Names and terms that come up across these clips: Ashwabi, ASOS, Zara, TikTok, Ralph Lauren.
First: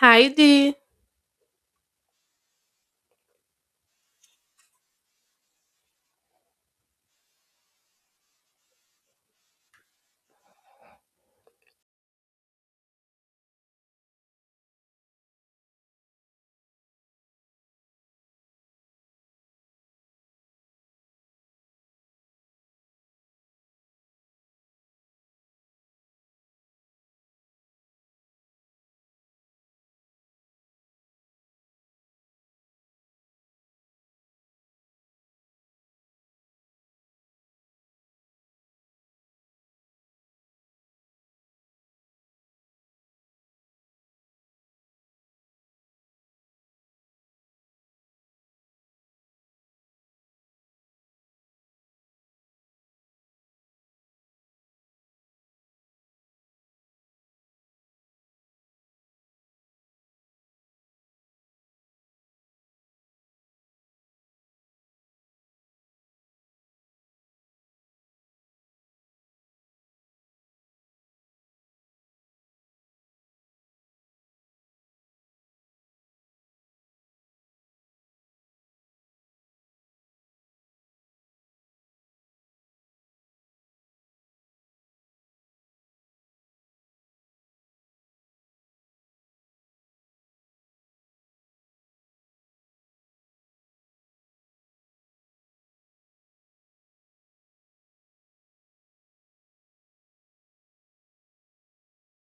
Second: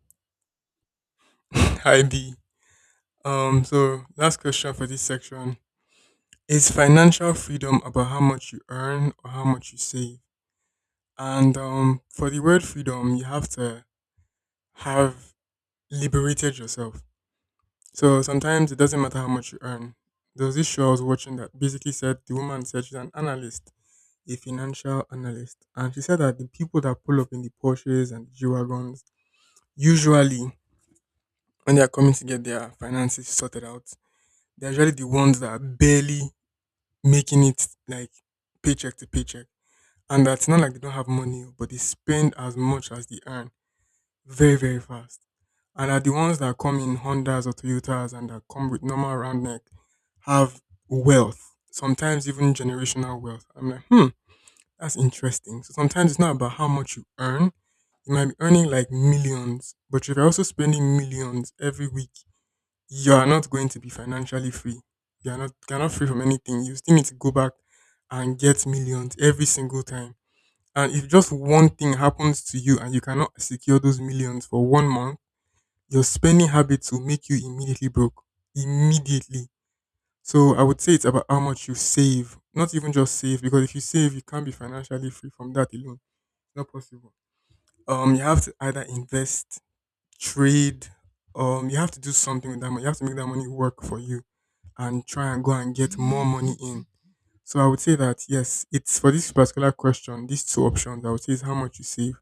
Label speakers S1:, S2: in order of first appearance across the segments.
S1: Hi there.
S2: Hi B. So last question for this section is financial freedom about how much you earn or how much you save? And for the word freedom, you have to have liberated yourself. So sometimes it doesn't matter how much you earn. There was this show I was watching that basically said the woman said she's an analyst, a financial analyst, and she said that the people that pull up in the Porsches and the G wagons usually when they are coming to get their finances sorted out, they're usually the ones that barely making it like paycheck to paycheck. And that's not like they don't have money, oh, but they spend as much as they earn very, very fast. And are the ones that come in Hondas or Toyotas and that come with normal round neck have wealth, sometimes even generational wealth. I'm like, hmm, that's interesting. So sometimes it's not about how much you earn. You might be earning like millions, but if you're also spending millions every week, you are not going to be financially free. You're not free from anything. You still need to go back and get millions every single time. And if just one thing happens to you and you cannot secure those millions for one month, your spending habits will make you immediately broke. Immediately. So I would say it's about how much you save. Not even just save, because if you save, you can't be financially free from that alone. It's not possible. You have to either invest, trade, you have to do something with that money. You have to make that money work for you and try and go and get more money in. So I would say that yes, it's for this particular question, these two options I would say is how much you save.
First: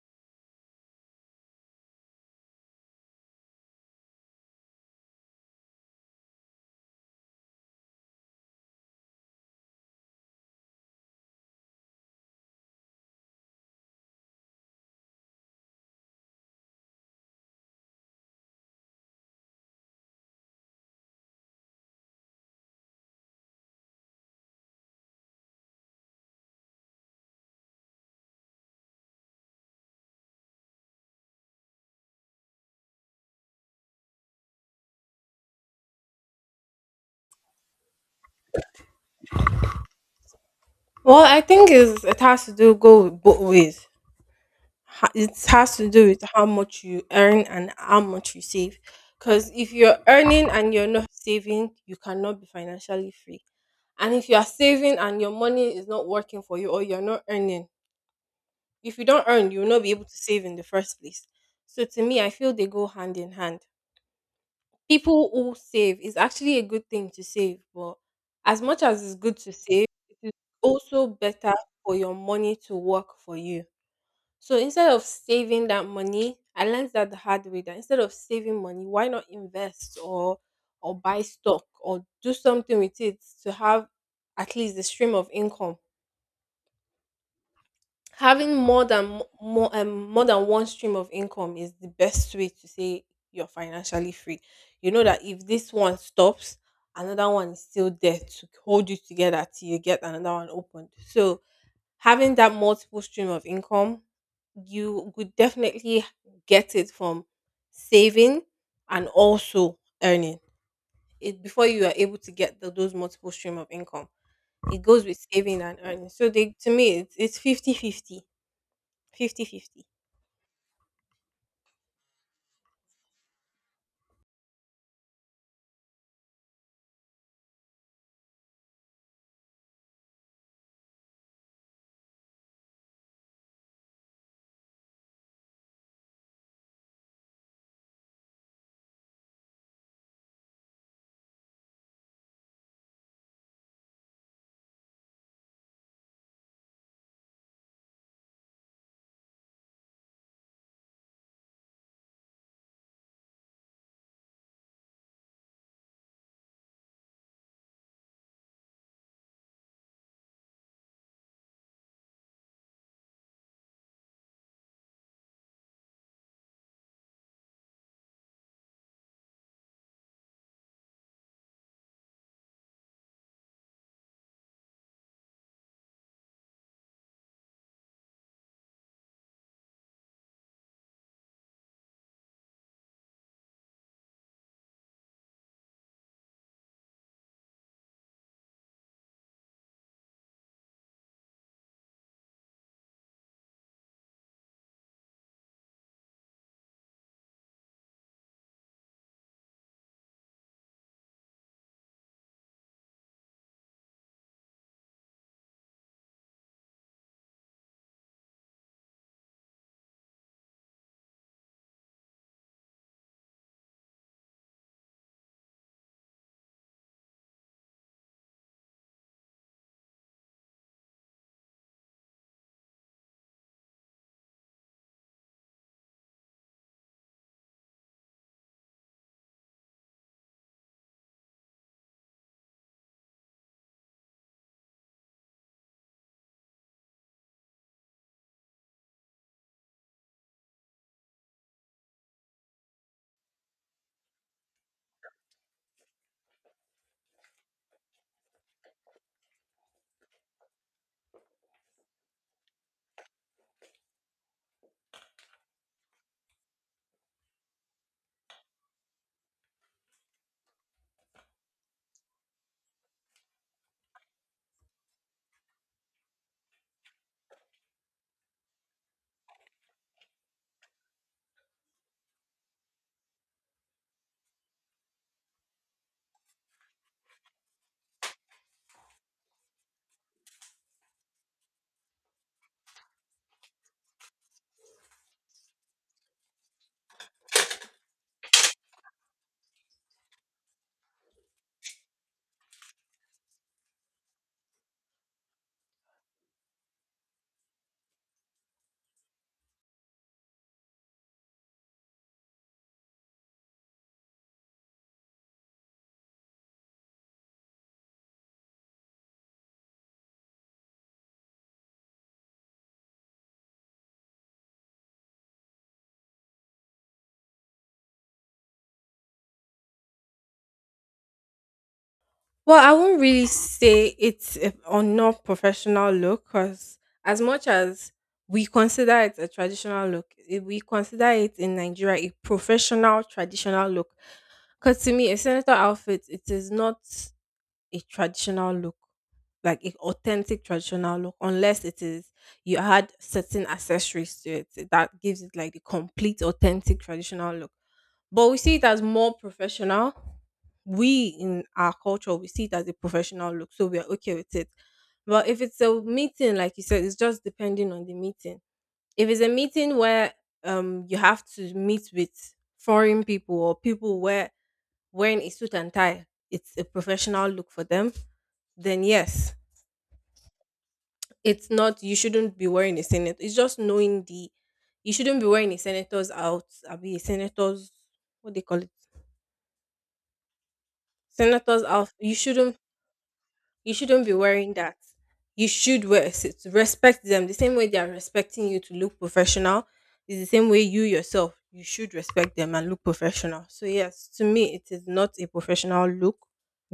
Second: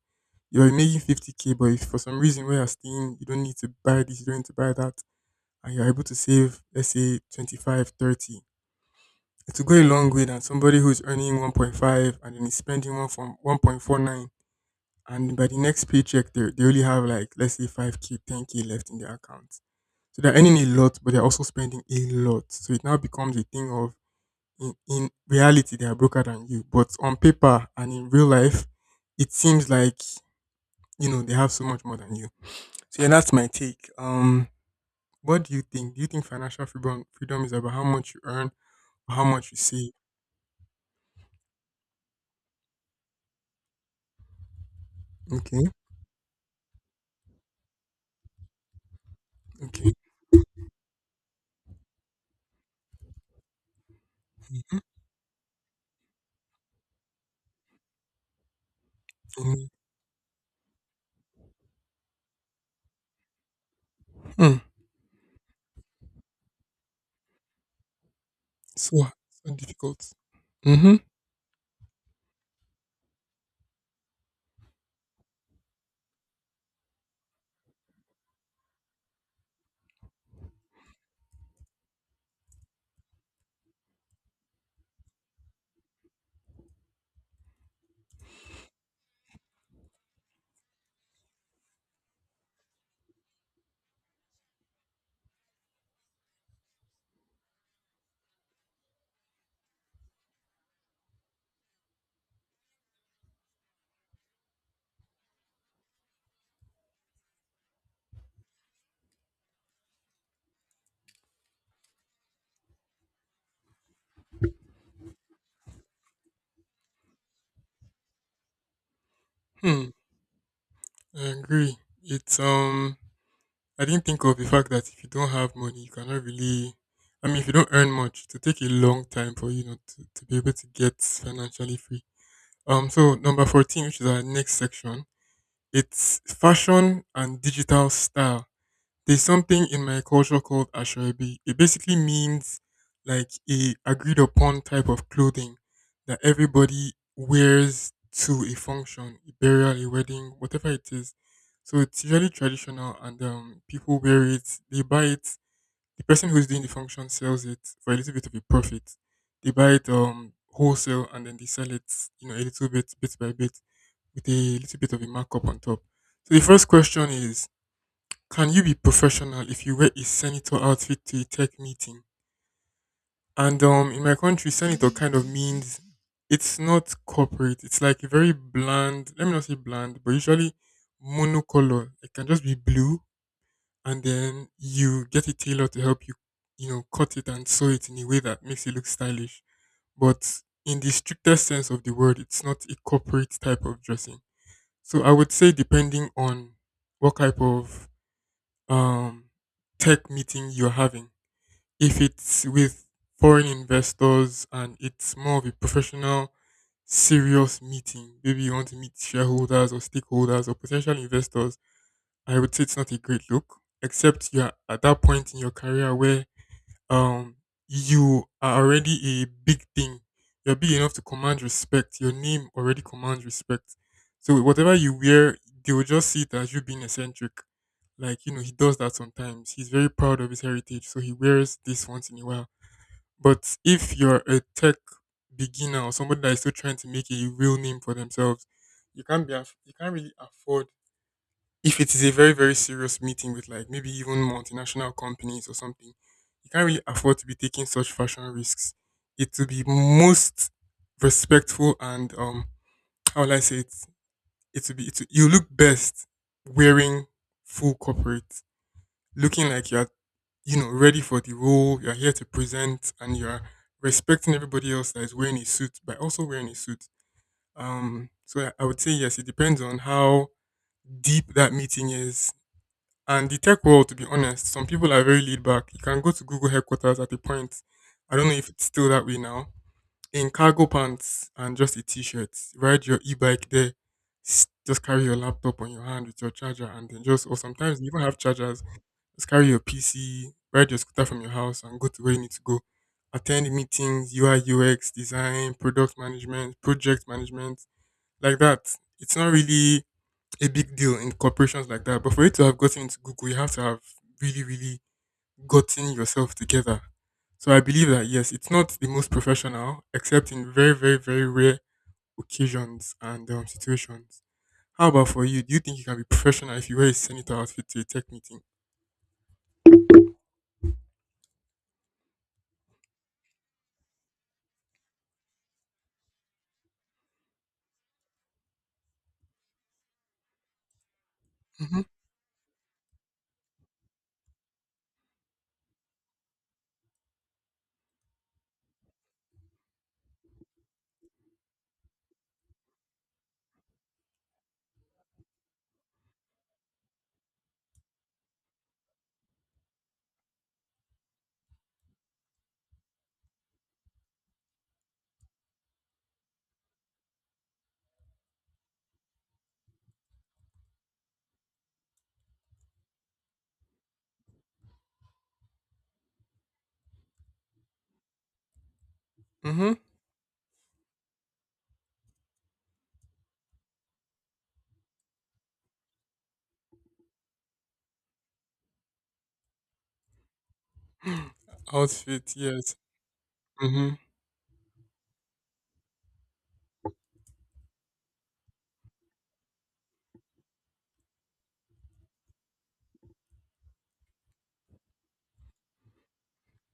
S2: You're making 50K, but if for some reason where you're staying, you don't need to buy this, you don't need to buy that, and you're able to save, let's say 25, 30. It will go a long way than somebody who's earning 1.5 and then is spending one from 1.49, and by the next paycheck they only have like let's say 5K 10K left in their account. So they're earning a lot, but they're also spending a lot. So it now becomes a thing of in reality they are broker than you, but on paper and in real life, it seems like they have so much more than you. So yeah, that's my take. What do you think? Do you think financial freedom is about how much you earn or how much you save?
S1: Well, I think is it has to do go with both ways. It
S2: Okay,
S1: has to do with how much you earn and how much you save. Because if
S2: okay.
S1: you're earning and you're not saving, you cannot be financially free. And if you are
S2: Mhm,
S1: saving and your money is not working for you or you're not earning, if you don't earn, you will
S2: mhm.
S1: not be able to save in the first place. So to me, I feel they go hand in hand.
S2: Hmm.
S1: People who save, it's actually a good thing to save, but as much as
S2: So
S1: it's good to
S2: so
S1: save,
S2: difficult.
S1: it is
S2: Mm-hmm.
S1: also better for your money to work for you. So instead of saving that money, I learned that the hard way, that instead of saving money, why not invest, or buy stock or do something with it to have at least the stream of income. Having more than one stream of income is the best way to say you're financially free. You know that if this one stops, another one is still there to hold you together till you get another one opened. So having that multiple stream of income, you would definitely get it from saving and also earning it. Before you are able to get those multiple stream of income, it goes with saving and earning, so they to me it's 50 50. Fifty-fifty.
S2: Hmm. I agree. It's I didn't think of the fact that if you don't have money, you cannot really. I mean, if you don't earn much, to take a long time for to be able to get financially free. So number 14, which is our next section, it's fashion and digital style. There's something in my culture called ashwabi. It basically means like a agreed upon type of clothing that everybody wears to a function, a burial, a wedding, whatever it is. So it's usually traditional, and people wear it. They buy it. The person who's doing the function sells it for a little bit of a profit. They buy it wholesale, and then they sell it, a little bit, bit by bit, with a little bit of a markup on top. So the first question is can you be professional if you wear a senator outfit to a tech meeting? And in my country, senator kind of means it's not corporate. It's like a very bland. Let me not say bland, but usually monocolor. It can just be blue, and then you get a tailor to help you, cut it and sew it in a way that makes it look stylish. But in the strictest sense of the word, it's not a corporate type of dressing. So I would say, depending on what type of um, tech meeting you're having. If it's with foreign investors and it's more of a professional, serious meeting, maybe you want to meet shareholders or stakeholders or potential investors, I would say it's not a great look, except you're at that point in your career where um you are already a big thing. You're big enough to command respect. Your name already commands respect. So whatever you wear, they will just see it as you being eccentric. Like, he does that sometimes. He's very proud of his heritage, so he wears this once in a while. But if you're a tech beginner or somebody that is still trying to make a real name for themselves, you can't really afford if it is a very very serious meeting with like maybe even multinational companies or something, you can't really afford to be taking such fashion risks. It will be most respectful and, how will I say it, it will be it will, you look best wearing full corporate, looking like you're ready for the role you're here to present, and you're respecting everybody else that is wearing a suit by also wearing a suit. Um so i I would say yes, it depends on how deep that meeting is. And the tech world, to be honest, some people are very laid back. You can go to Google headquarters at a point. I don't know if it's still that way now. In cargo pants and just a t-shirt, ride your e-bike there. Just carry your laptop on your hand with your charger, and then just or sometimes you even have chargers. Just carry your PC, ride your scooter from your house, and go to where you need to go. Attend meetings, UI UX design, product management, project management, like that. It's not really a big deal in corporations like that. But for you to have gotten into Google, you have to have really, really gotten yourself together. So I believe that yes, it's not the most professional, except in very, very, very rare occasions and situations. How about for you? Do you think you can be professional if you wear a senator outfit to a tech meeting?
S1: Well, I won't really say it's a non-professional look, because as much as we consider it a traditional look, we consider it in
S2: Mm-hmm.
S1: Nigeria a professional traditional look. Because to me, a senator outfit, it is not a traditional look, like a authentic traditional look, unless it is you add certain accessories to it that gives it like the complete authentic traditional look. But we see it as more professional. We in our culture, we see it as a professional look, so we are okay with it. But if it's a meeting, like you said, it's just depending on the meeting. If it's a meeting where you have to meet with foreign people, or people where wearing a suit and tie, it's a professional look for them, then yes,
S2: Mm-hmm.
S1: it's not, you shouldn't be wearing a senator. It's just knowing the, you shouldn't be wearing a senator's out. I'll be a senator's, what they call it. Senator's out. You
S2: Outfit,
S1: shouldn't
S2: yes.
S1: You
S2: Mm-hmm.
S1: shouldn't be wearing that. You should wear a suit. Respect them the same way they are respecting you to look professional. Is the same way you yourself you should respect them and look professional. So yes, to me it is not a professional look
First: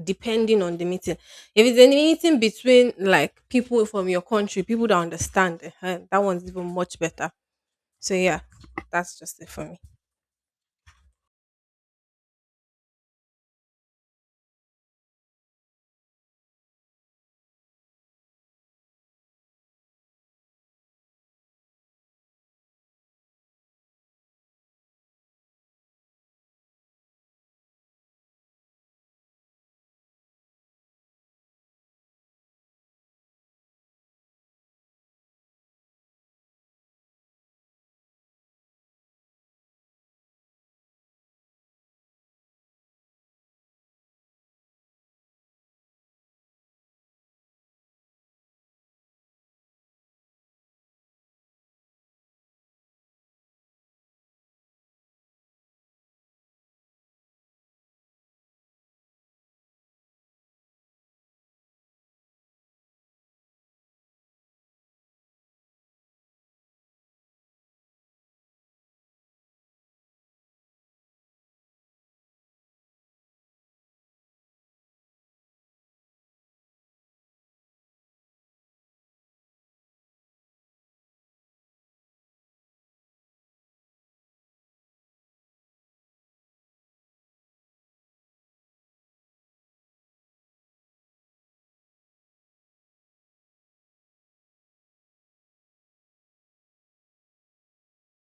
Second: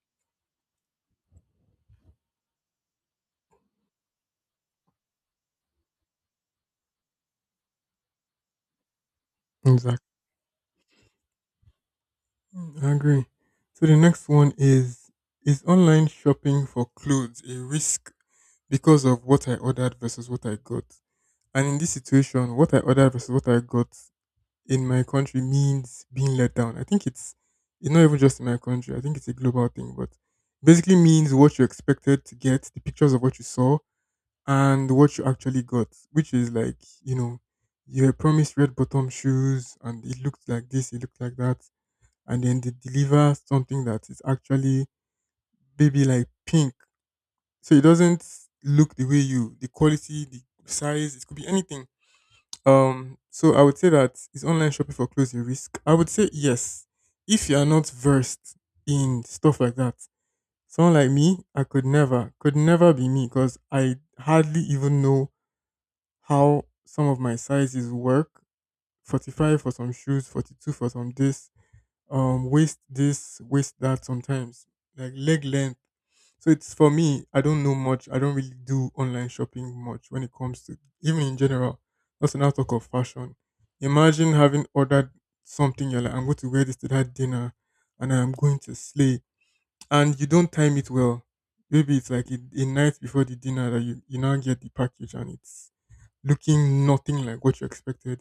S1: depending on the meeting. If it's a meeting between like people from your country, people that understand, eh, that one's even much better. So yeah, that's just it for me.
S2: Exactly. I agree. So the next one is online shopping for clothes a risk because of what I ordered versus what I got? And in this situation, what I ordered versus what I got in my country means being let down. I think it's not even just in my country. I think it's a global thing, but basically means what you expected to get, the pictures of what you saw, and what you actually got, which is like, you know, you were promised red bottom shoes, and it looked like this, it looked like that, and then they deliver something that is actually baby like pink. So it doesn't look the way you, the quality, the size, it could be anything. So I would say, that is online shopping for clothes a risk? I would say yes. If you are not versed in stuff like that, someone like me, I could never be me because I hardly even know how some of my sizes work. 45 for some shoes, 42 for some this, waist this, waist that sometimes. Like leg length, so it's for me, I don't know much. I don't really do online shopping much when it comes to even in general. That's when talk of fashion. Imagine having ordered something, you're like, I'm going to wear this to that dinner and I'm going to slay. And you don't time it well. Maybe it's like a night before the dinner that you now get the package, and it's looking nothing like what you expected.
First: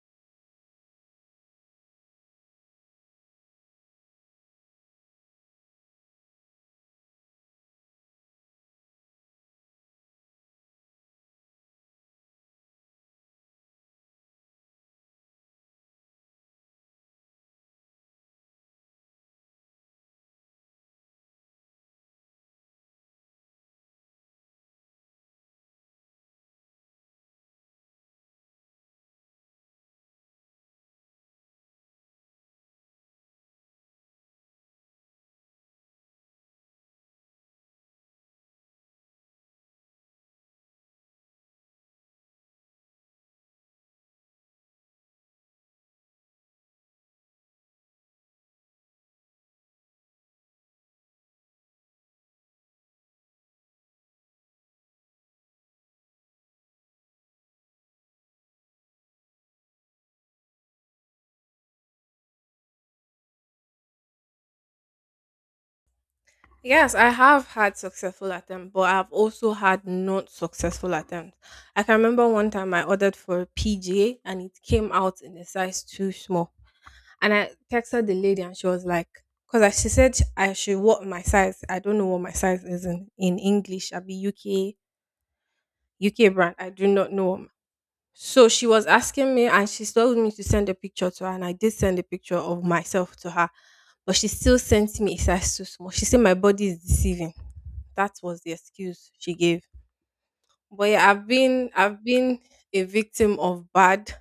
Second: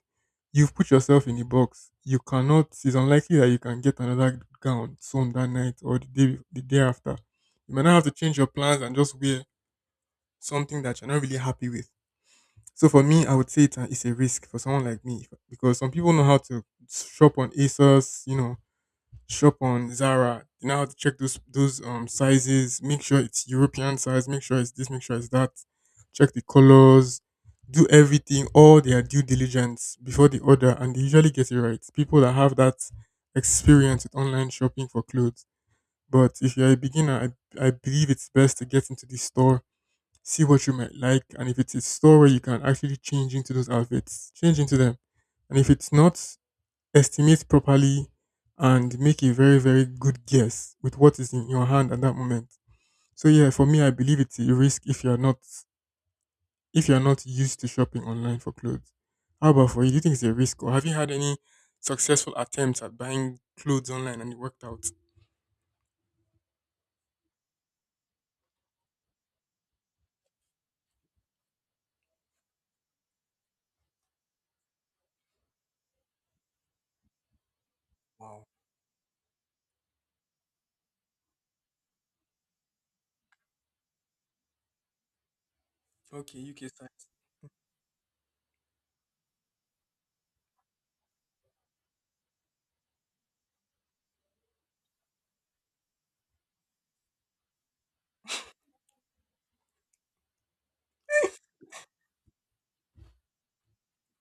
S2: You've put yourself in the box. You cannot. It's unlikely that you can get another gown sewn that night or the day after. You might not have to change your plans and just wear something that you're not really happy with. So for me, I would say it's a risk for someone like me because some people know how to shop on ASOS, shop on Zara. You know how to check those sizes. Make sure it's European size. Make sure it's this. Make sure it's that. Check the colors. Do everything, all their due diligence before the order, and they usually get it right. People that have that experience with online shopping for clothes. But if you're a beginner, I believe it's best to get into the store, see what you might like, and if it's a store where you can actually change into those outfits, change into them. And if it's not, estimate properly and make a very, very good guess with what is in your hand at that moment. So yeah, for me, I believe it's a risk if you're not used to shopping online for clothes. How about for you? Do you think it's a risk, or have you had any successful attempts at buying clothes online and it worked out?
S1: Yes, I have had successful attempts, but I've also had not successful attempts. I can remember one time I ordered for a PJ and it came out in a size too small. And I texted the lady
S2: Wow.
S1: and she was like, because she said I should what my size. I don't know what my size is in English. I'll be UK
S2: Okay,
S1: brand.
S2: UK
S1: I do
S2: size.
S1: not know what so she was asking me, and she told me to send a picture to her, and I did send a picture of myself to her. But she still sent me a size too small. She said my body is deceiving. That was the excuse she gave. But yeah, I've been a victim of bad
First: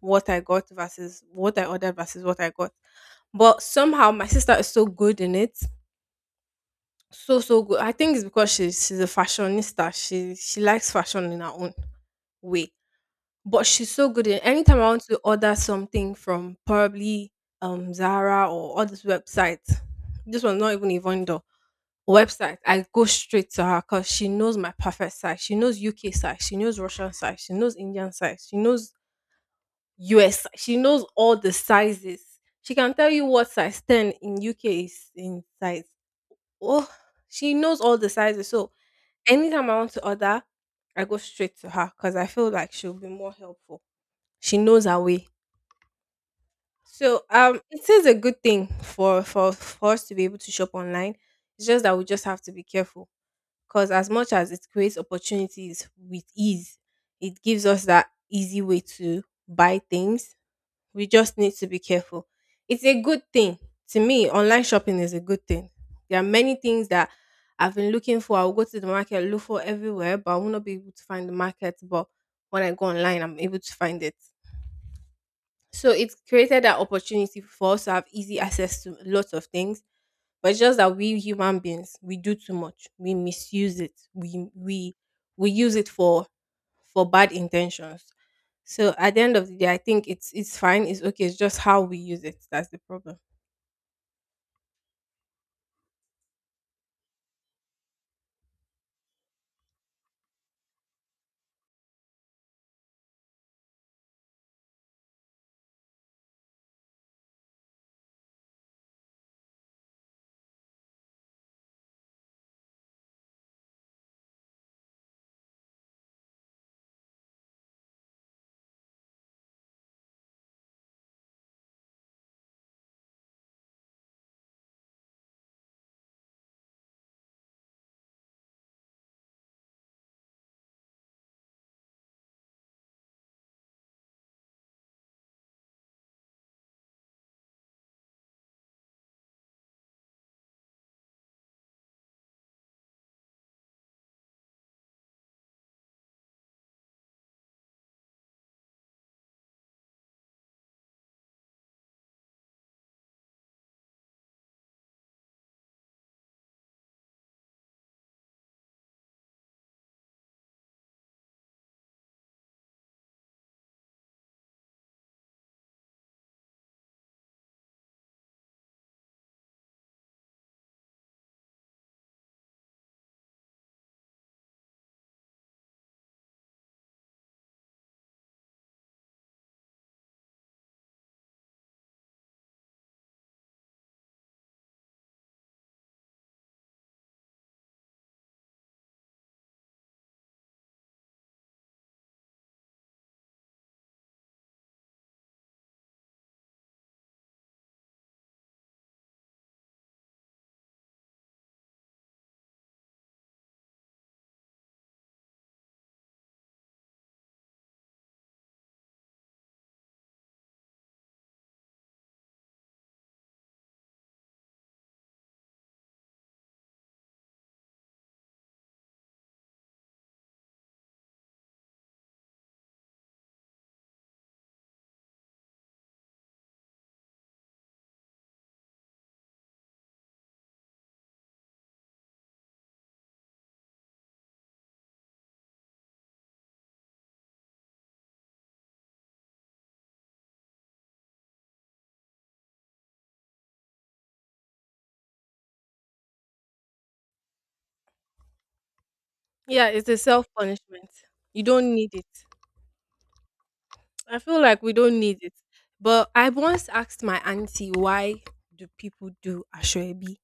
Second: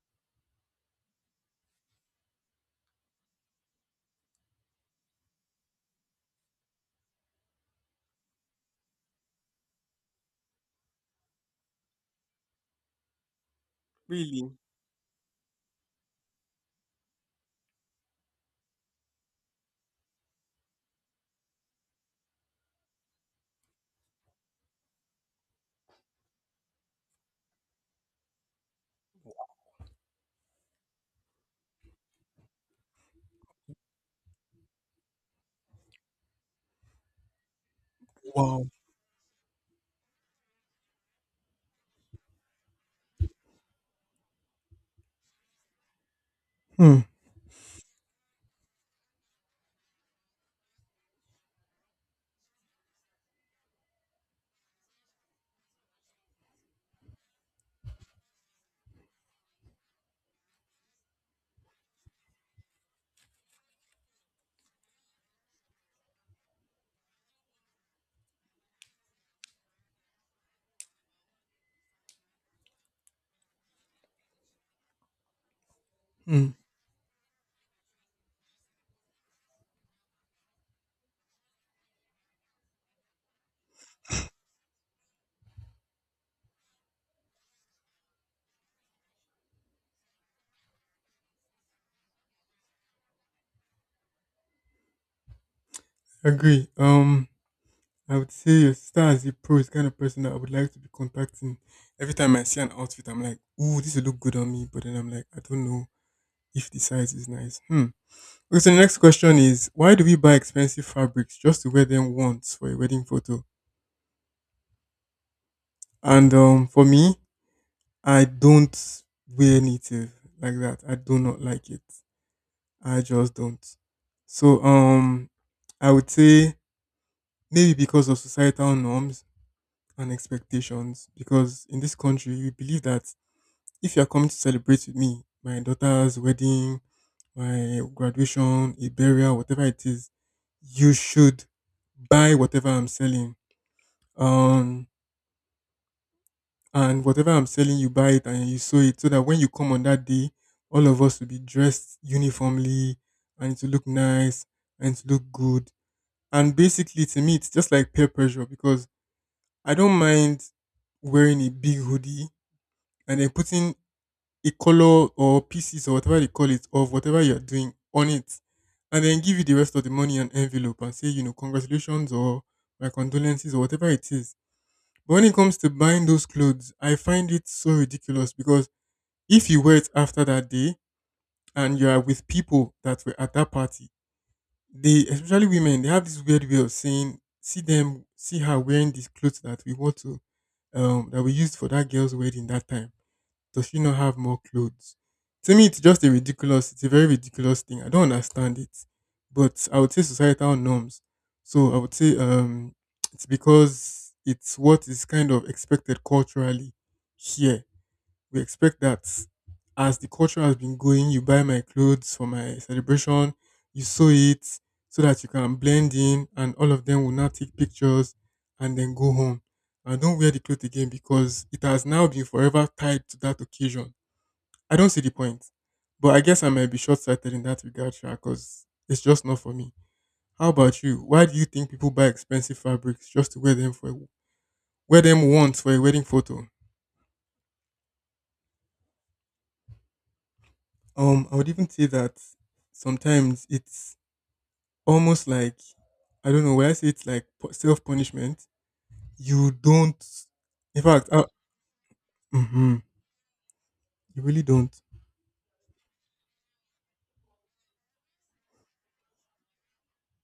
S1: what I got versus what I ordered versus what I got. But somehow my sister is so good in it. So good. I think it's because she's a fashionista. She likes fashion in her own way. But she's so good at
S2: Really?
S1: anytime I want to order something from probably Zara or all these websites. This one's not even a vendor website. I go straight to her because she knows my perfect size. She knows UK size. She knows Russian size. She knows Indian size. She knows US size. She knows all the sizes. She can tell you what size 10 in UK is in size. Oh, she knows all the sizes.
S2: Wow.
S1: So anytime I want to order, I go straight to her because I feel like she'll be more helpful. She knows her way.
S2: Hmm.
S1: So, it is a good thing for us to be able to shop online. It's just that we just have to be careful, because as much as it creates opportunities with ease, it gives us that easy way to buy things. We just need to be careful. It's a good thing. To me, online shopping is a good thing. There are many things that I've been looking for. I'll go to the market, look for everywhere, but I will not be able to find the market. But when I go online, I'm able to find it. So it's
S2: Hmm.
S1: created that opportunity for us to have easy access to lots of things. But it's just that we human beings, we do too much. We misuse it. We use it for bad intentions. So at the end of the day, I think it's fine, it's okay, it's just how we use it. That's the problem.
S2: Agree. I would say your sister as a pro is the kind of person that I would like to be contacting. Every time I see an outfit, I'm like, ooh, this will look good on me. But then I'm like, I don't know if the size is nice. Hmm. Okay, so the next question is, why do we buy expensive fabrics just to wear them once for a wedding photo? And For me, I don't wear native like that. I do not like it. I just don't. So I would say maybe because of societal norms and expectations. Because in this country, we believe that if you are coming to celebrate with me, my daughter's wedding, my graduation, a burial, whatever it is, you should buy whatever I'm selling. Um, and whatever I'm selling, you buy it and you sew it so that when you come on that day, all of us will be dressed uniformly and it will look nice and it will look good. And basically, to me, it's just like peer pressure because I don't mind wearing a big hoodie and then putting a color or pieces or whatever they call it of whatever you're doing on it and then give you the rest of the money in envelope and say, you know, congratulations or my condolences or whatever it is. But when it comes to buying those clothes, I find it so ridiculous because if you wear it after that day and you are with people that were at that party, they, especially women, they have this weird way of saying, see them, see her wearing these clothes that we want to, that we used for that girl's wedding that time, does she not have more clothes? To me, it's just a ridiculous, it's a very ridiculous thing. I don't understand it. But I would say societal norms. So I would say, it's because it's what is kind of expected culturally here. We expect that as the culture has been going, you buy my clothes for my celebration, you sew it so that you can blend in, and all of them will now take pictures and then go home. And don't wear the clothes again because it has now been forever tied to that occasion. I don't see the point. But I guess I might be short sighted in that regard, because it's just not for me. How about you? Why do you think people buy expensive fabrics just to wear them for wear them once for a wedding photo? I would even say that sometimes it's almost like, I don't know, when I say it's like self punishment. You
S1: Yeah, it's a
S2: don't,
S1: self
S2: in
S1: punishment.
S2: fact,
S1: You don't need it.
S2: mhm,
S1: I
S2: you
S1: feel
S2: really
S1: like
S2: don't.
S1: we don't need it. But I once asked my auntie why do people do Ashwebi,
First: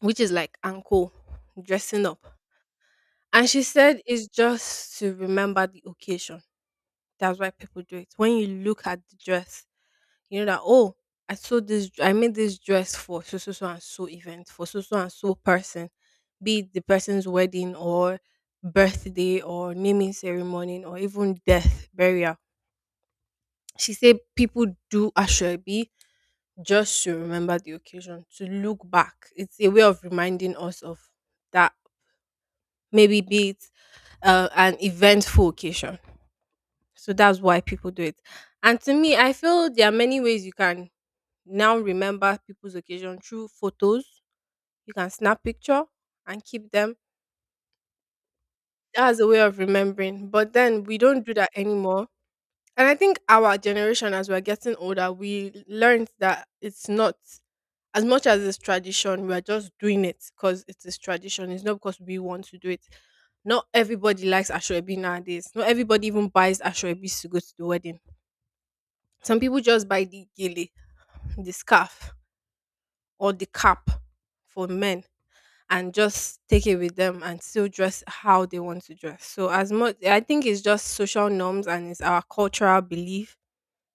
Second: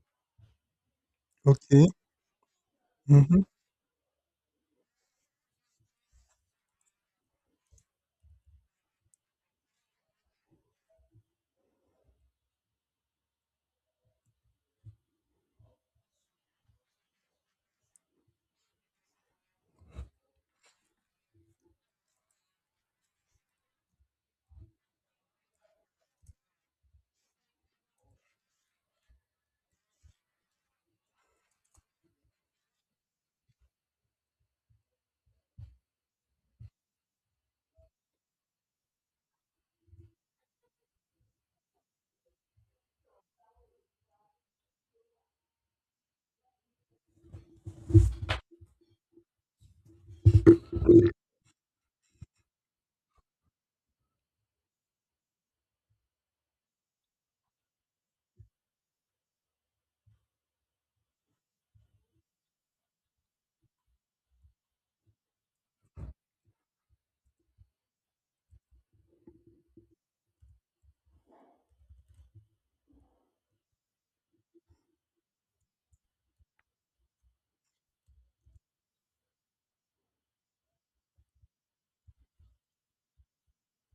S1: which is like ankle
S2: Okay.
S1: dressing up.
S2: Hmm.
S1: And she said it's just to remember the occasion. That's why people do it. When you look at the dress, you know that oh, I made this dress for so so and so event, for so and so person, be it the person's wedding or birthday or naming ceremony or even death, burial. She said people do Ashwebi just to remember the occasion, to look back. It's a way of reminding us of that, maybe be it an eventful occasion. So that's why people do it. And to me, I feel there are many ways you can now remember people's occasion through photos. You can snap picture and keep them. That's a way of remembering. But then we don't do that anymore. And I think our generation, as we're getting older, we learned that it's not. As much as it's tradition, we are just doing it because it is tradition. It's not because we want to do it. Not everybody likes Ashwebi nowadays. Not everybody even buys Ashwebis to go to the wedding. Some people just buy the gele, the scarf, or the cap for men and just take it with them and still dress how they want to dress. So as much, I think it's just social norms and it's our cultural belief,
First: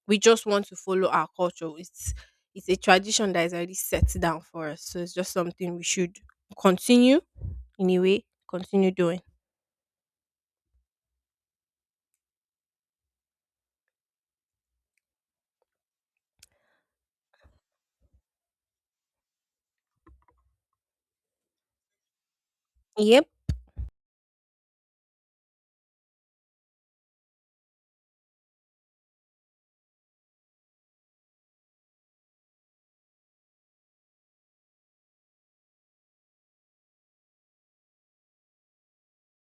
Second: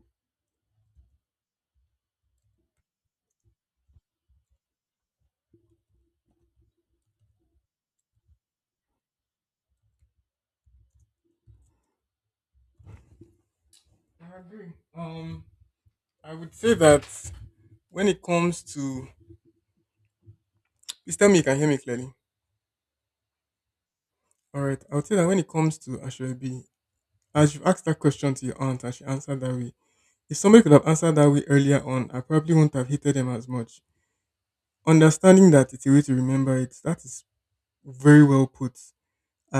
S1: we just want to follow our culture. It's a tradition that is already set down for us. So it's just something we should continue, in a way, continue doing.
S2: I agree. I would say that when it comes to, please tell me you can hear me clearly.
S1: Yep.
S2: All right. I would say that when it comes to Ashwebi, as you've asked that question to your aunt and she answered that way, if somebody could have answered that way earlier on, I probably wouldn't have hated them as much, understanding that it's a way to remember it that is— Very well put.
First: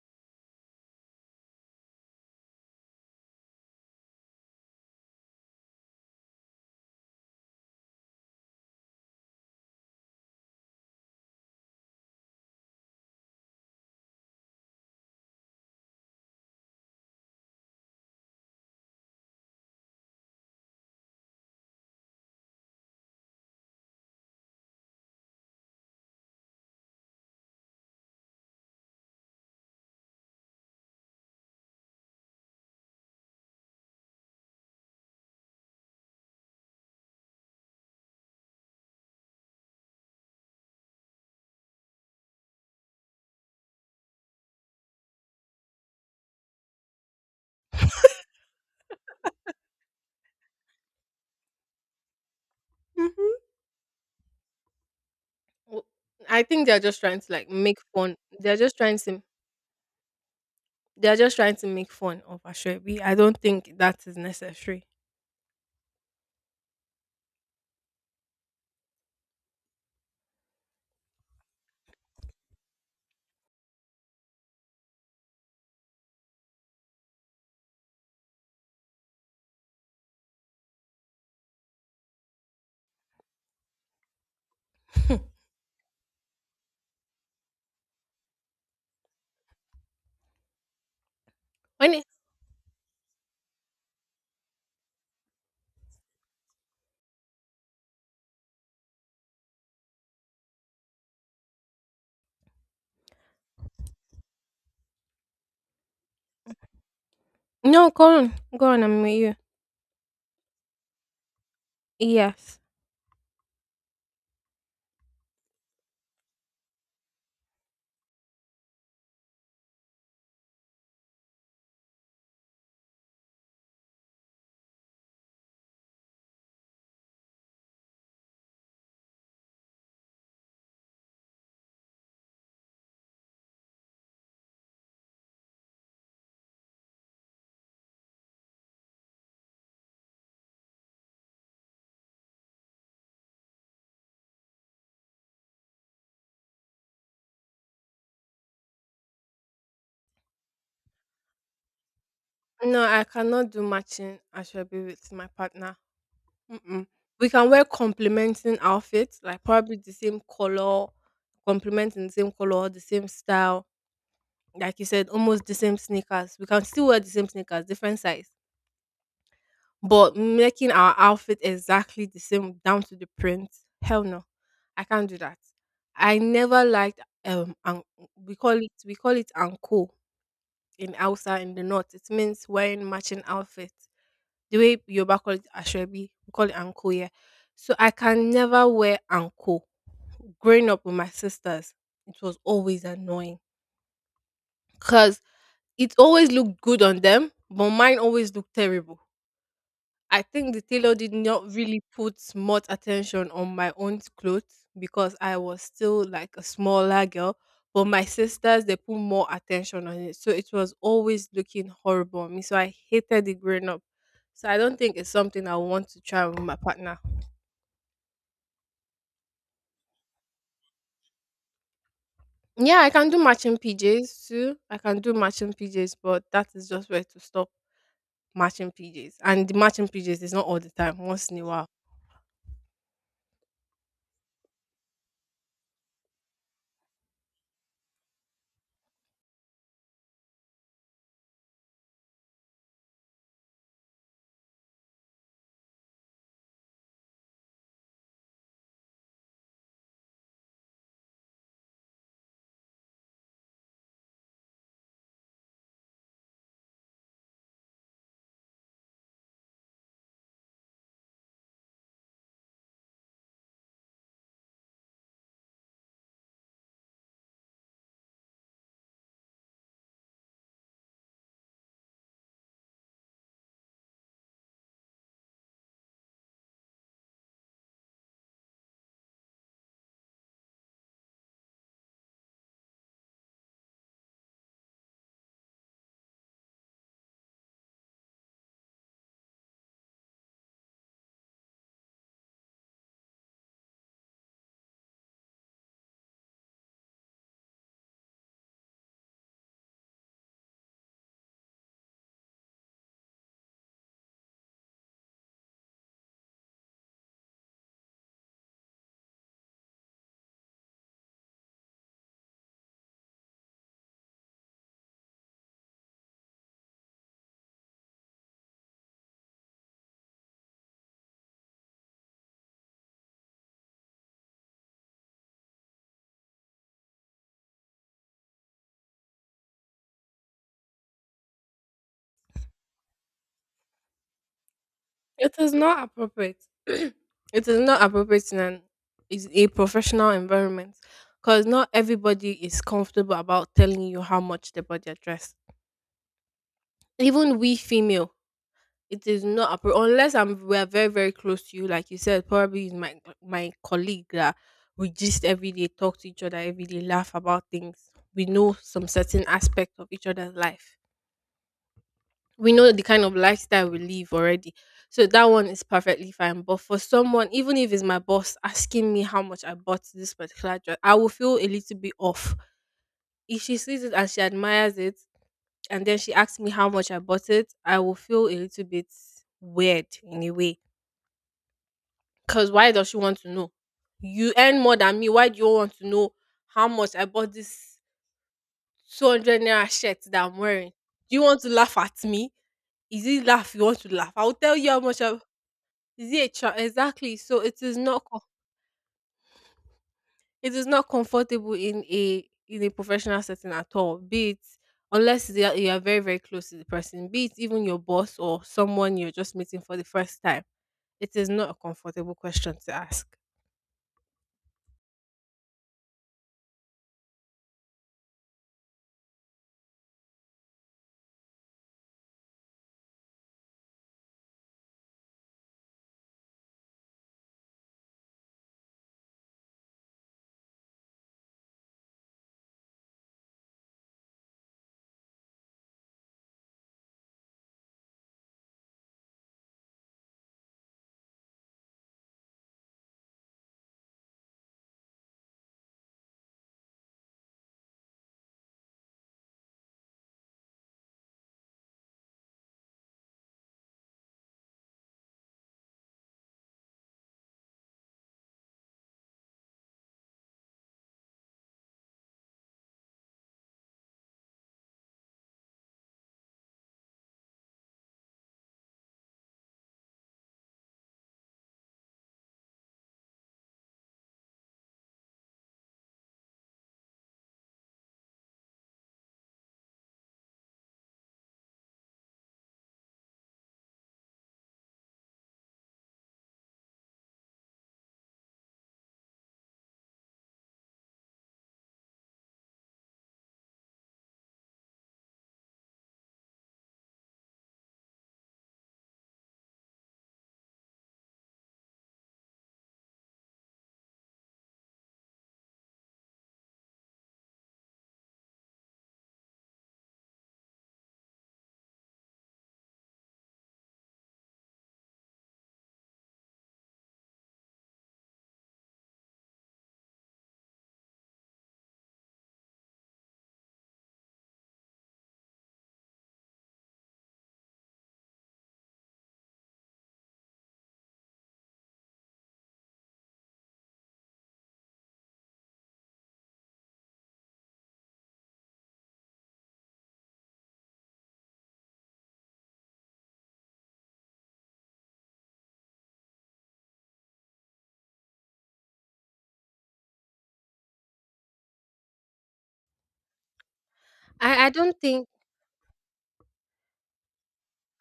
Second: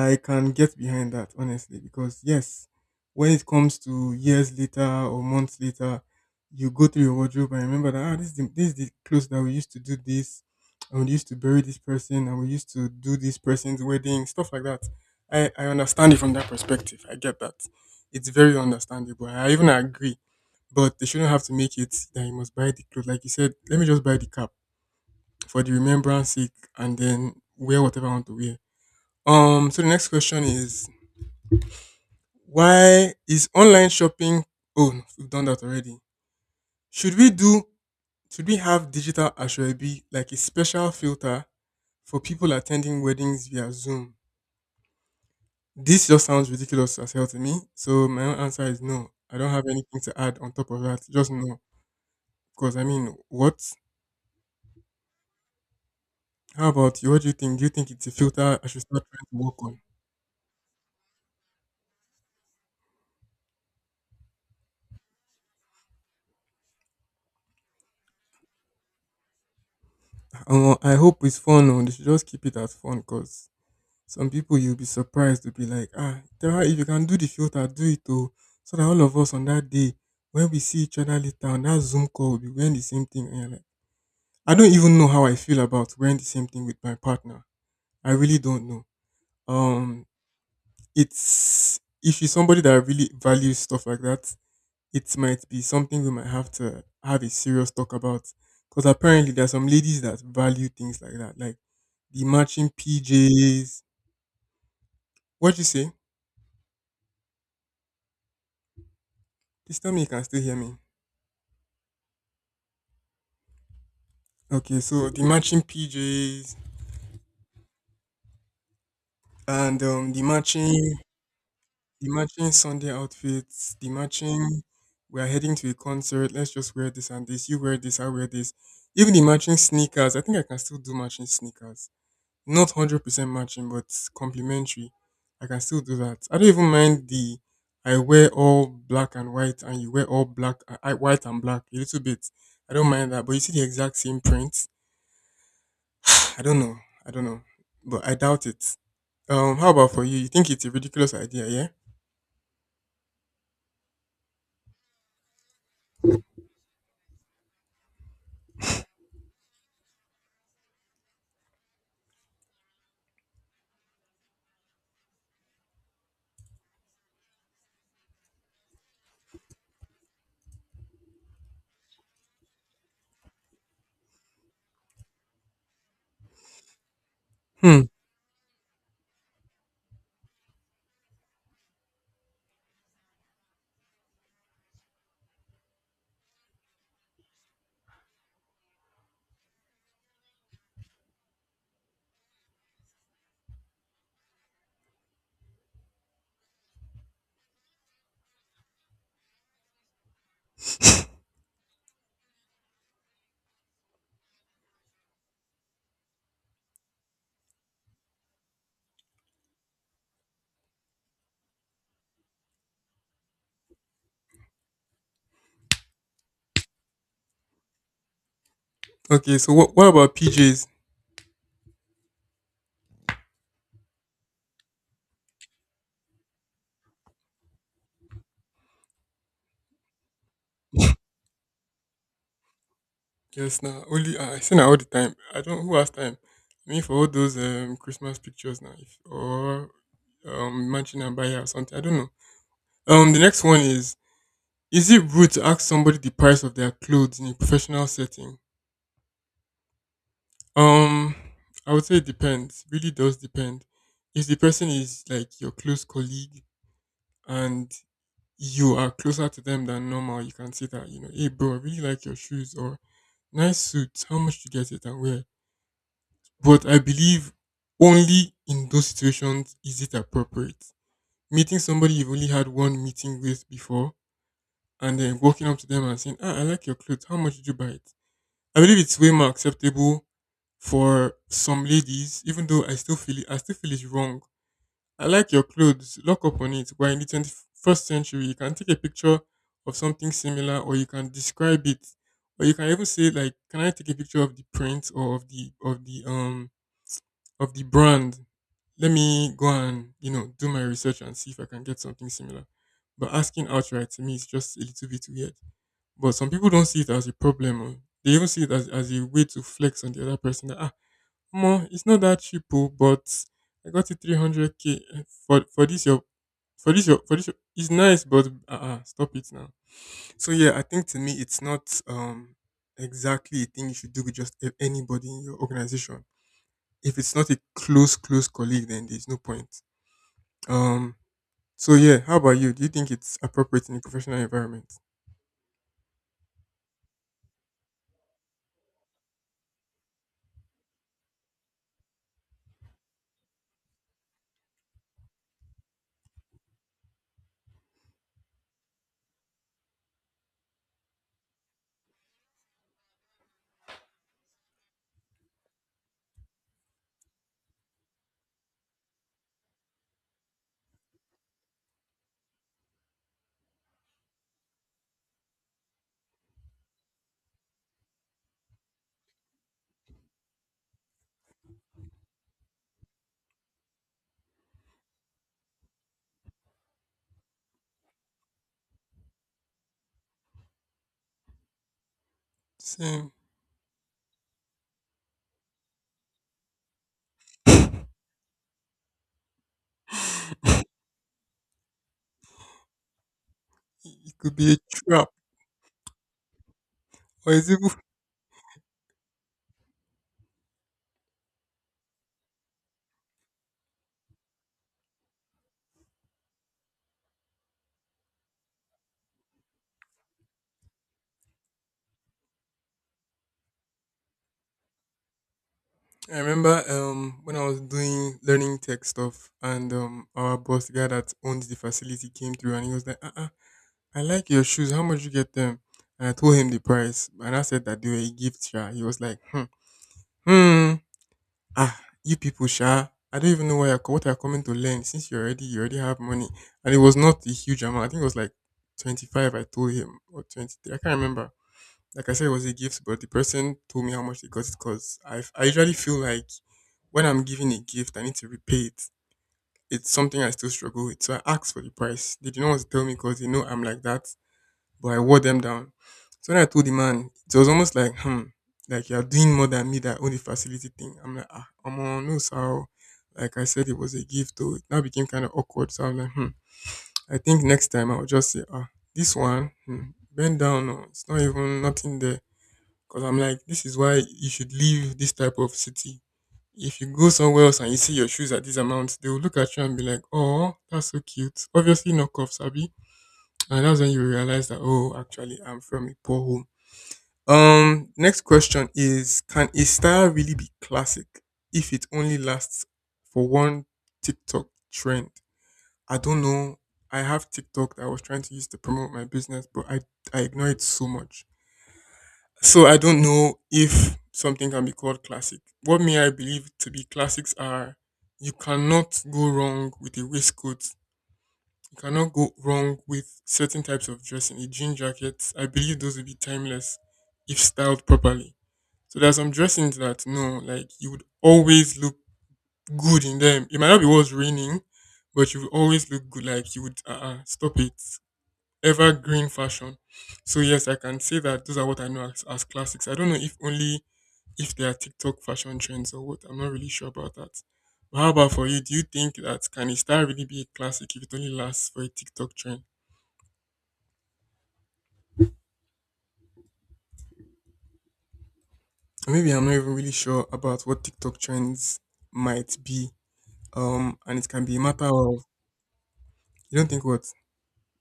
S2: I can get behind that, honestly, because yes, when it comes to years later or months later, you go through your wardrobe and remember that, ah, this is this is the clothes that we used to do this, and we used to bury this person, and we used to do this person's wedding, stuff like that. I understand it from that perspective. I get that. It's very understandable. I even agree. But they shouldn't have to make it that you must buy the clothes. Like you said, let me just buy the cap for the remembrance sake and then wear whatever I want to wear. So the next question is, why is online shopping— oh no, we've done that already. Should we do should we have digital Ashwebi like a special filter for people attending weddings via Zoom? This just sounds ridiculous as hell to me. So my own answer is no. I don't have anything to add on top of that. Just no. Because I mean,
S1: hmm
S2: what?
S1: I think
S2: How
S1: they're just
S2: about you? What
S1: trying
S2: do
S1: to
S2: you
S1: like
S2: think? Do you
S1: make
S2: think it's a
S1: fun. They're
S2: filter I
S1: just
S2: should
S1: trying
S2: start
S1: to
S2: trying to work on?
S1: they're just trying to make fun of Ashwebi. I don't think that is necessary.
S2: I hope it's fun. No, they should just keep it as fun because some people you'll be surprised to be like, ah, tell her if you can do the filter, do it too. So that all of us on that day, when we see each other later on that Zoom call, we'll be wearing the same thing. And you're like, I don't even know how I feel about wearing the same thing with my partner. I really don't know. Um, it's—
S1: When it,
S2: if she's somebody that really values stuff like that, it might be something we might have to have a serious talk about. Because apparently there are some ladies that value things like that, like the matching PJs. What you say?
S1: no, go on, go on. I'm with you.
S2: Please tell me you can still hear me.
S1: Yes.
S2: Okay, so the matching PJs and the matching Sunday outfits, the matching— we are heading to a concert, let's just wear this and this, you wear this, I wear this. Even the matching sneakers, I think I can still do matching sneakers. Not 100% matching, but complementary. I can still do that. I don't even mind the— I wear all black and white and you wear all black— white and black a little bit. I don't mind that, but you see the exact same print. I don't know. I don't know. But I doubt it. How about for you? You think it's a ridiculous idea, yeah?
S1: No, I cannot do matching Ashwebi with my partner. Mm-mm. We can wear complementing outfits, like probably the same color, complementing the same color, the same style. Like you said, almost the same sneakers. We can still wear the same sneakers, different size, but making our outfit exactly the same down to the print. Hell no, I can't do that. I never liked
S2: Hmm.
S1: we call it anko in Hausa in the north. It means wearing matching outfits. The way Yoruba call it Ashwebi, we call it anko here. So I can never wear anko. Growing up with my sisters, it was always annoying because it always looked good on them, but mine always looked terrible. I think the tailor did not really put much attention on my own clothes because I was still like a smaller girl. But my sisters, they put more attention on it. So it was always looking horrible on me. So I hated it growing up. So I don't think it's something I want to try with my partner.
S2: Okay, so what about PJs?
S1: Yeah, I can do matching PJs too. I can do matching PJs, but that is just where to stop. Matching PJs. And the matching PJs is not all the time, once in a while.
S2: Yes, now only I see now all the time. I don't— who has time. I mean, for all those Christmas pictures now, if, or mansion and buyer or something. I don't know. The next one is: is it rude to ask somebody the price of their clothes in a professional setting? Um, I would say it depends. Really does depend. If the person is like your close colleague and you are closer to them than normal, you can see that, you know, hey bro, I really like your shoes or nice suits, how much do you get it and where? But I believe only in those situations is it appropriate. Meeting somebody you've only had one meeting with before and then walking up to them and saying, ah, I like your clothes, how much did you buy it? I believe it's way more acceptable for some ladies, even though I still feel it's wrong. I like your clothes. Lock up on it. We in the 21st century. You can take a picture of something similar or you can describe it. Or you can even say like, can I take a picture of the print or of the of the of the brand? Let me go and, you know, do my research and see if I can get something similar. But asking outright to me is just a little bit weird. But some people don't see it as a problem. Or they even see it as a way to flex on the other person that, ah, more, it's not that cheap, oh, but I got it 300k, eh, for for this your, it's nice, but uh-uh, stop it now. So yeah, I think to me it's not exactly a thing you should do with just a- anybody in your organization. If it's not a close colleague, then there's no point. Um. So yeah, how about you? Do you think it's appropriate in a professional environment?
S1: It is not appropriate. It is not appropriate in an is a professional environment, because not everybody is comfortable about telling you how much they body address. Even we female, it is not appropriate unless I'm we are very very close to you, like you said. Probably is my colleague that we gist every day, talk to each other every day, laugh about things. We know some certain aspect of each other's life. We know the kind of lifestyle we live already. So that one is perfectly fine. But for someone, even if it's my boss asking me how much I bought this particular dress, I will feel a little bit off. If she sees it and she admires it, and then she asks me how much I bought it, I will feel a little bit weird in a way. Because why does she
S2: Same.
S1: want to know? You earn more than me. Why do you want to know how much I bought this 200 naira shirt that I'm wearing? Do you want to laugh at me? Is it laugh you want to laugh?
S2: It
S1: I'll
S2: could be
S1: tell
S2: a
S1: you how much
S2: trap,
S1: I. Yeah, cha, exactly.
S2: or
S1: So
S2: is it—
S1: it is not comfortable in a professional setting at all, be it, unless they are you are very, very close to the person, be it even your boss or someone you're just meeting for the first time. It is not a comfortable question to ask.
S2: I remember when I was doing learning tech stuff and our boss, the guy that owned the facility, came through and he was like, I like your shoes. How much you get them? And I told him the price. And I said that they were a gift, sha. He was like, hmm, hmm, ah, you people, sha. I don't even know why you're, co- what you're coming to learn since you already have money. And it was not a huge amount. I think it was like 25 I told him, or 23. I can't remember. Like I said, it was a gift, but the person told me how much they got it because I usually feel like when I'm giving a gift, I need to repay it. It's something I still struggle with. So I asked for the price. They didn't want to tell me because they know I'm like that, but I wore them down. So when I told the man, it was almost like, hmm, like you're doing more than me that own the facility thing. I'm like, ah, I'm on no, so like I said, it was a gift, though. It now became kind of awkward. So I'm like, hmm, I think next time I'll just say, ah, this one, hmm, bend down, no, it's not even nothing there. Because I'm like, this is why you should leave this type of city. If you go somewhere else and you see your shoes at this amount, they will look at you and be like, oh, that's so cute. Obviously, not cuffs, Abby. And that's when you realize that, oh, actually, I'm from a poor home. Next question is, can a style really be classic if it only lasts for one TikTok trend? I don't know. I have TikTok that I was trying to use to promote my business, but I ignore it so much. So I don't know if something can be called classic. What may I believe to be classics are you cannot go wrong with a waistcoat. You cannot go wrong with certain types of dressing. A jean jacket, I believe those will be timeless if styled properly. So there are some dressings that no, like you would always look good in them. It might not be what's raining, but you would always look good. Like you would stop it. Evergreen fashion. So yes, I can say that those are what I know as classics. I don't know if only if they are TikTok fashion trends or what. I'm not really sure about that. But how about for you? Do you think that can a star really be a classic if it only lasts for a TikTok trend? Or maybe I'm not even really sure about what TikTok trends might be. And it can
S1: I I
S2: be a
S1: don't
S2: matter
S1: think
S2: of you don't think what?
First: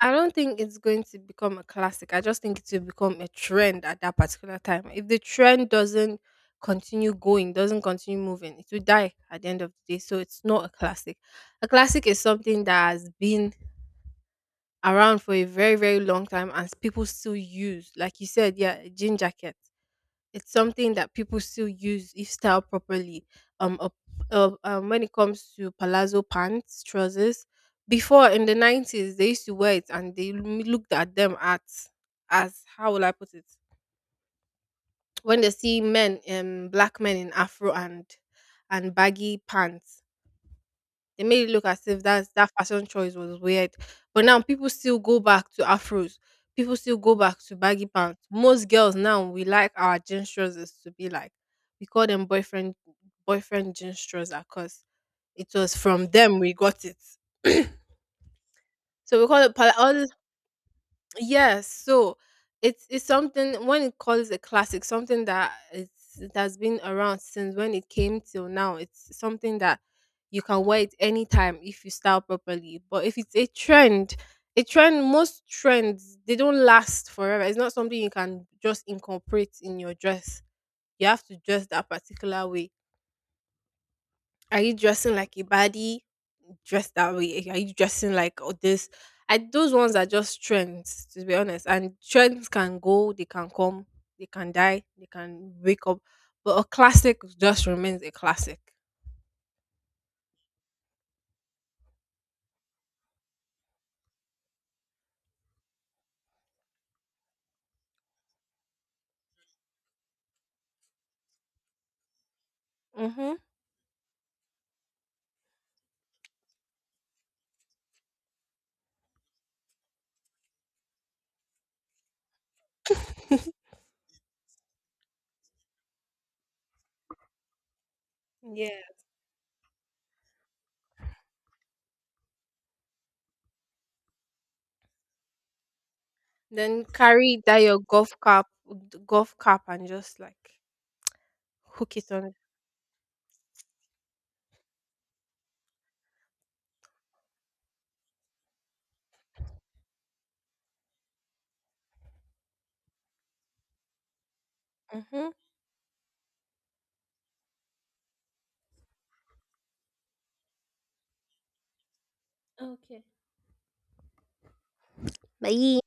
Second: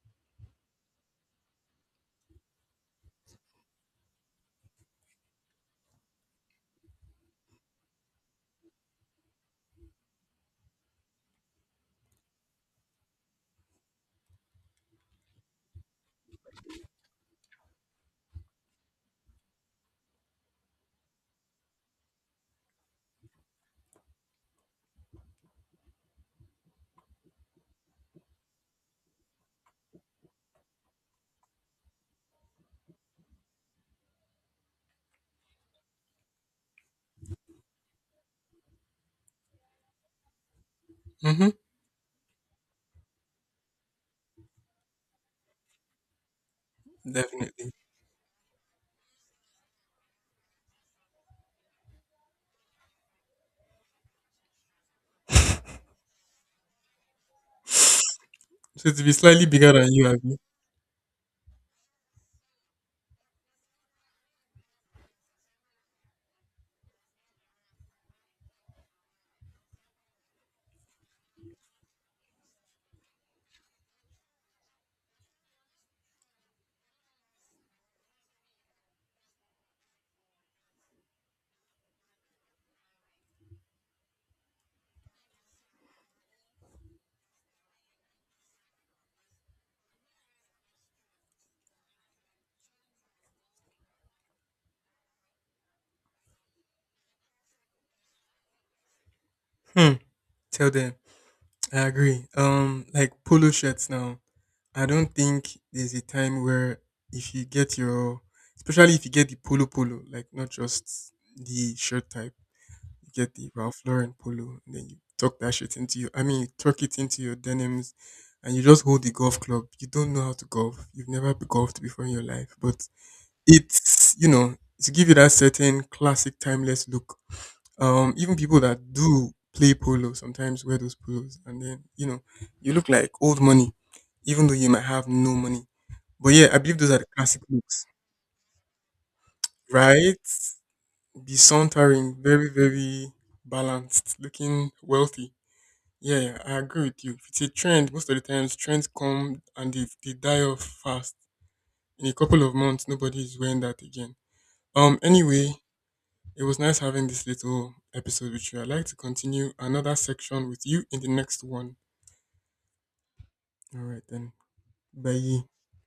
S1: I don't think it's going to become a classic. I just think it will become a trend at that particular time. If the trend doesn't continue going, doesn't continue moving, it will die at the end of the day. So it's not a classic. A classic is something that has been around for a very very long time and people still use, like you said, yeah, a jean jacket. It's something that people still use if styled properly. um, up- when it comes to palazzo pants trousers, before in the 90s they used to wear it, and they looked at them at, as, how will I put it, when they see men, black men in afro and baggy pants, they
S2: Mm-hmm.
S1: made it look as if that fashion choice was weird. But now people still go back to afros. People still go back to
S2: Definitely.
S1: baggy pants. Most girls now we like our jeans trousers to be like, we call them boyfriend jeans trousers, because it was from them we got it.
S2: So to be
S1: So we call
S2: slightly
S1: it
S2: bigger
S1: pal-
S2: than you,
S1: all
S2: Abby.
S1: Yes, so it's something. When it calls a classic, something that it has been around since when it came till now. It's something that you can wear it anytime if you style properly. But if it's a trend, most trends they don't last forever. It's not something you can just incorporate in your dress. You have to dress that particular way. Are you dressing like a baddie? Dress that way. Are you dressing like all this? Those ones are just trends, to be honest. And trends can go, they can come, they can die, they can wake up. But a classic just remains a classic.
S2: Hmm. Tell them. I agree. Like polo shirts now. I don't think there's a time where if you get your, especially if you get the polo, like not just the shirt type, you
S1: Mm-hmm.
S2: get the Ralph Lauren polo, and then you tuck that shit into your, I mean, you tuck it into your denims, and you just hold the golf club. You don't know how to golf. You've never golfed before in your life, but it's, you know, to give you that certain classic timeless look. Even people
S1: Yeah.
S2: that do play polo sometimes wear those polos, and then, you know, you look like old money, even though you might have no money. But yeah, I believe
S1: Then
S2: those are the classic
S1: carry that your
S2: looks,
S1: golf cap, and
S2: right?
S1: just like
S2: Be
S1: hook
S2: sauntering,
S1: it on.
S2: very very balanced, looking wealthy. Yeah, yeah, I agree with you. It's a trend, most of the times trends come and they die off fast. In a couple of months, nobody is wearing that again. Um,
S1: Mm-hmm.
S2: anyway, it was nice having this little episode with you. I'd like to continue another section with you in the next one.
S1: Okay.
S2: All right, then. Bye.
S1: Bye.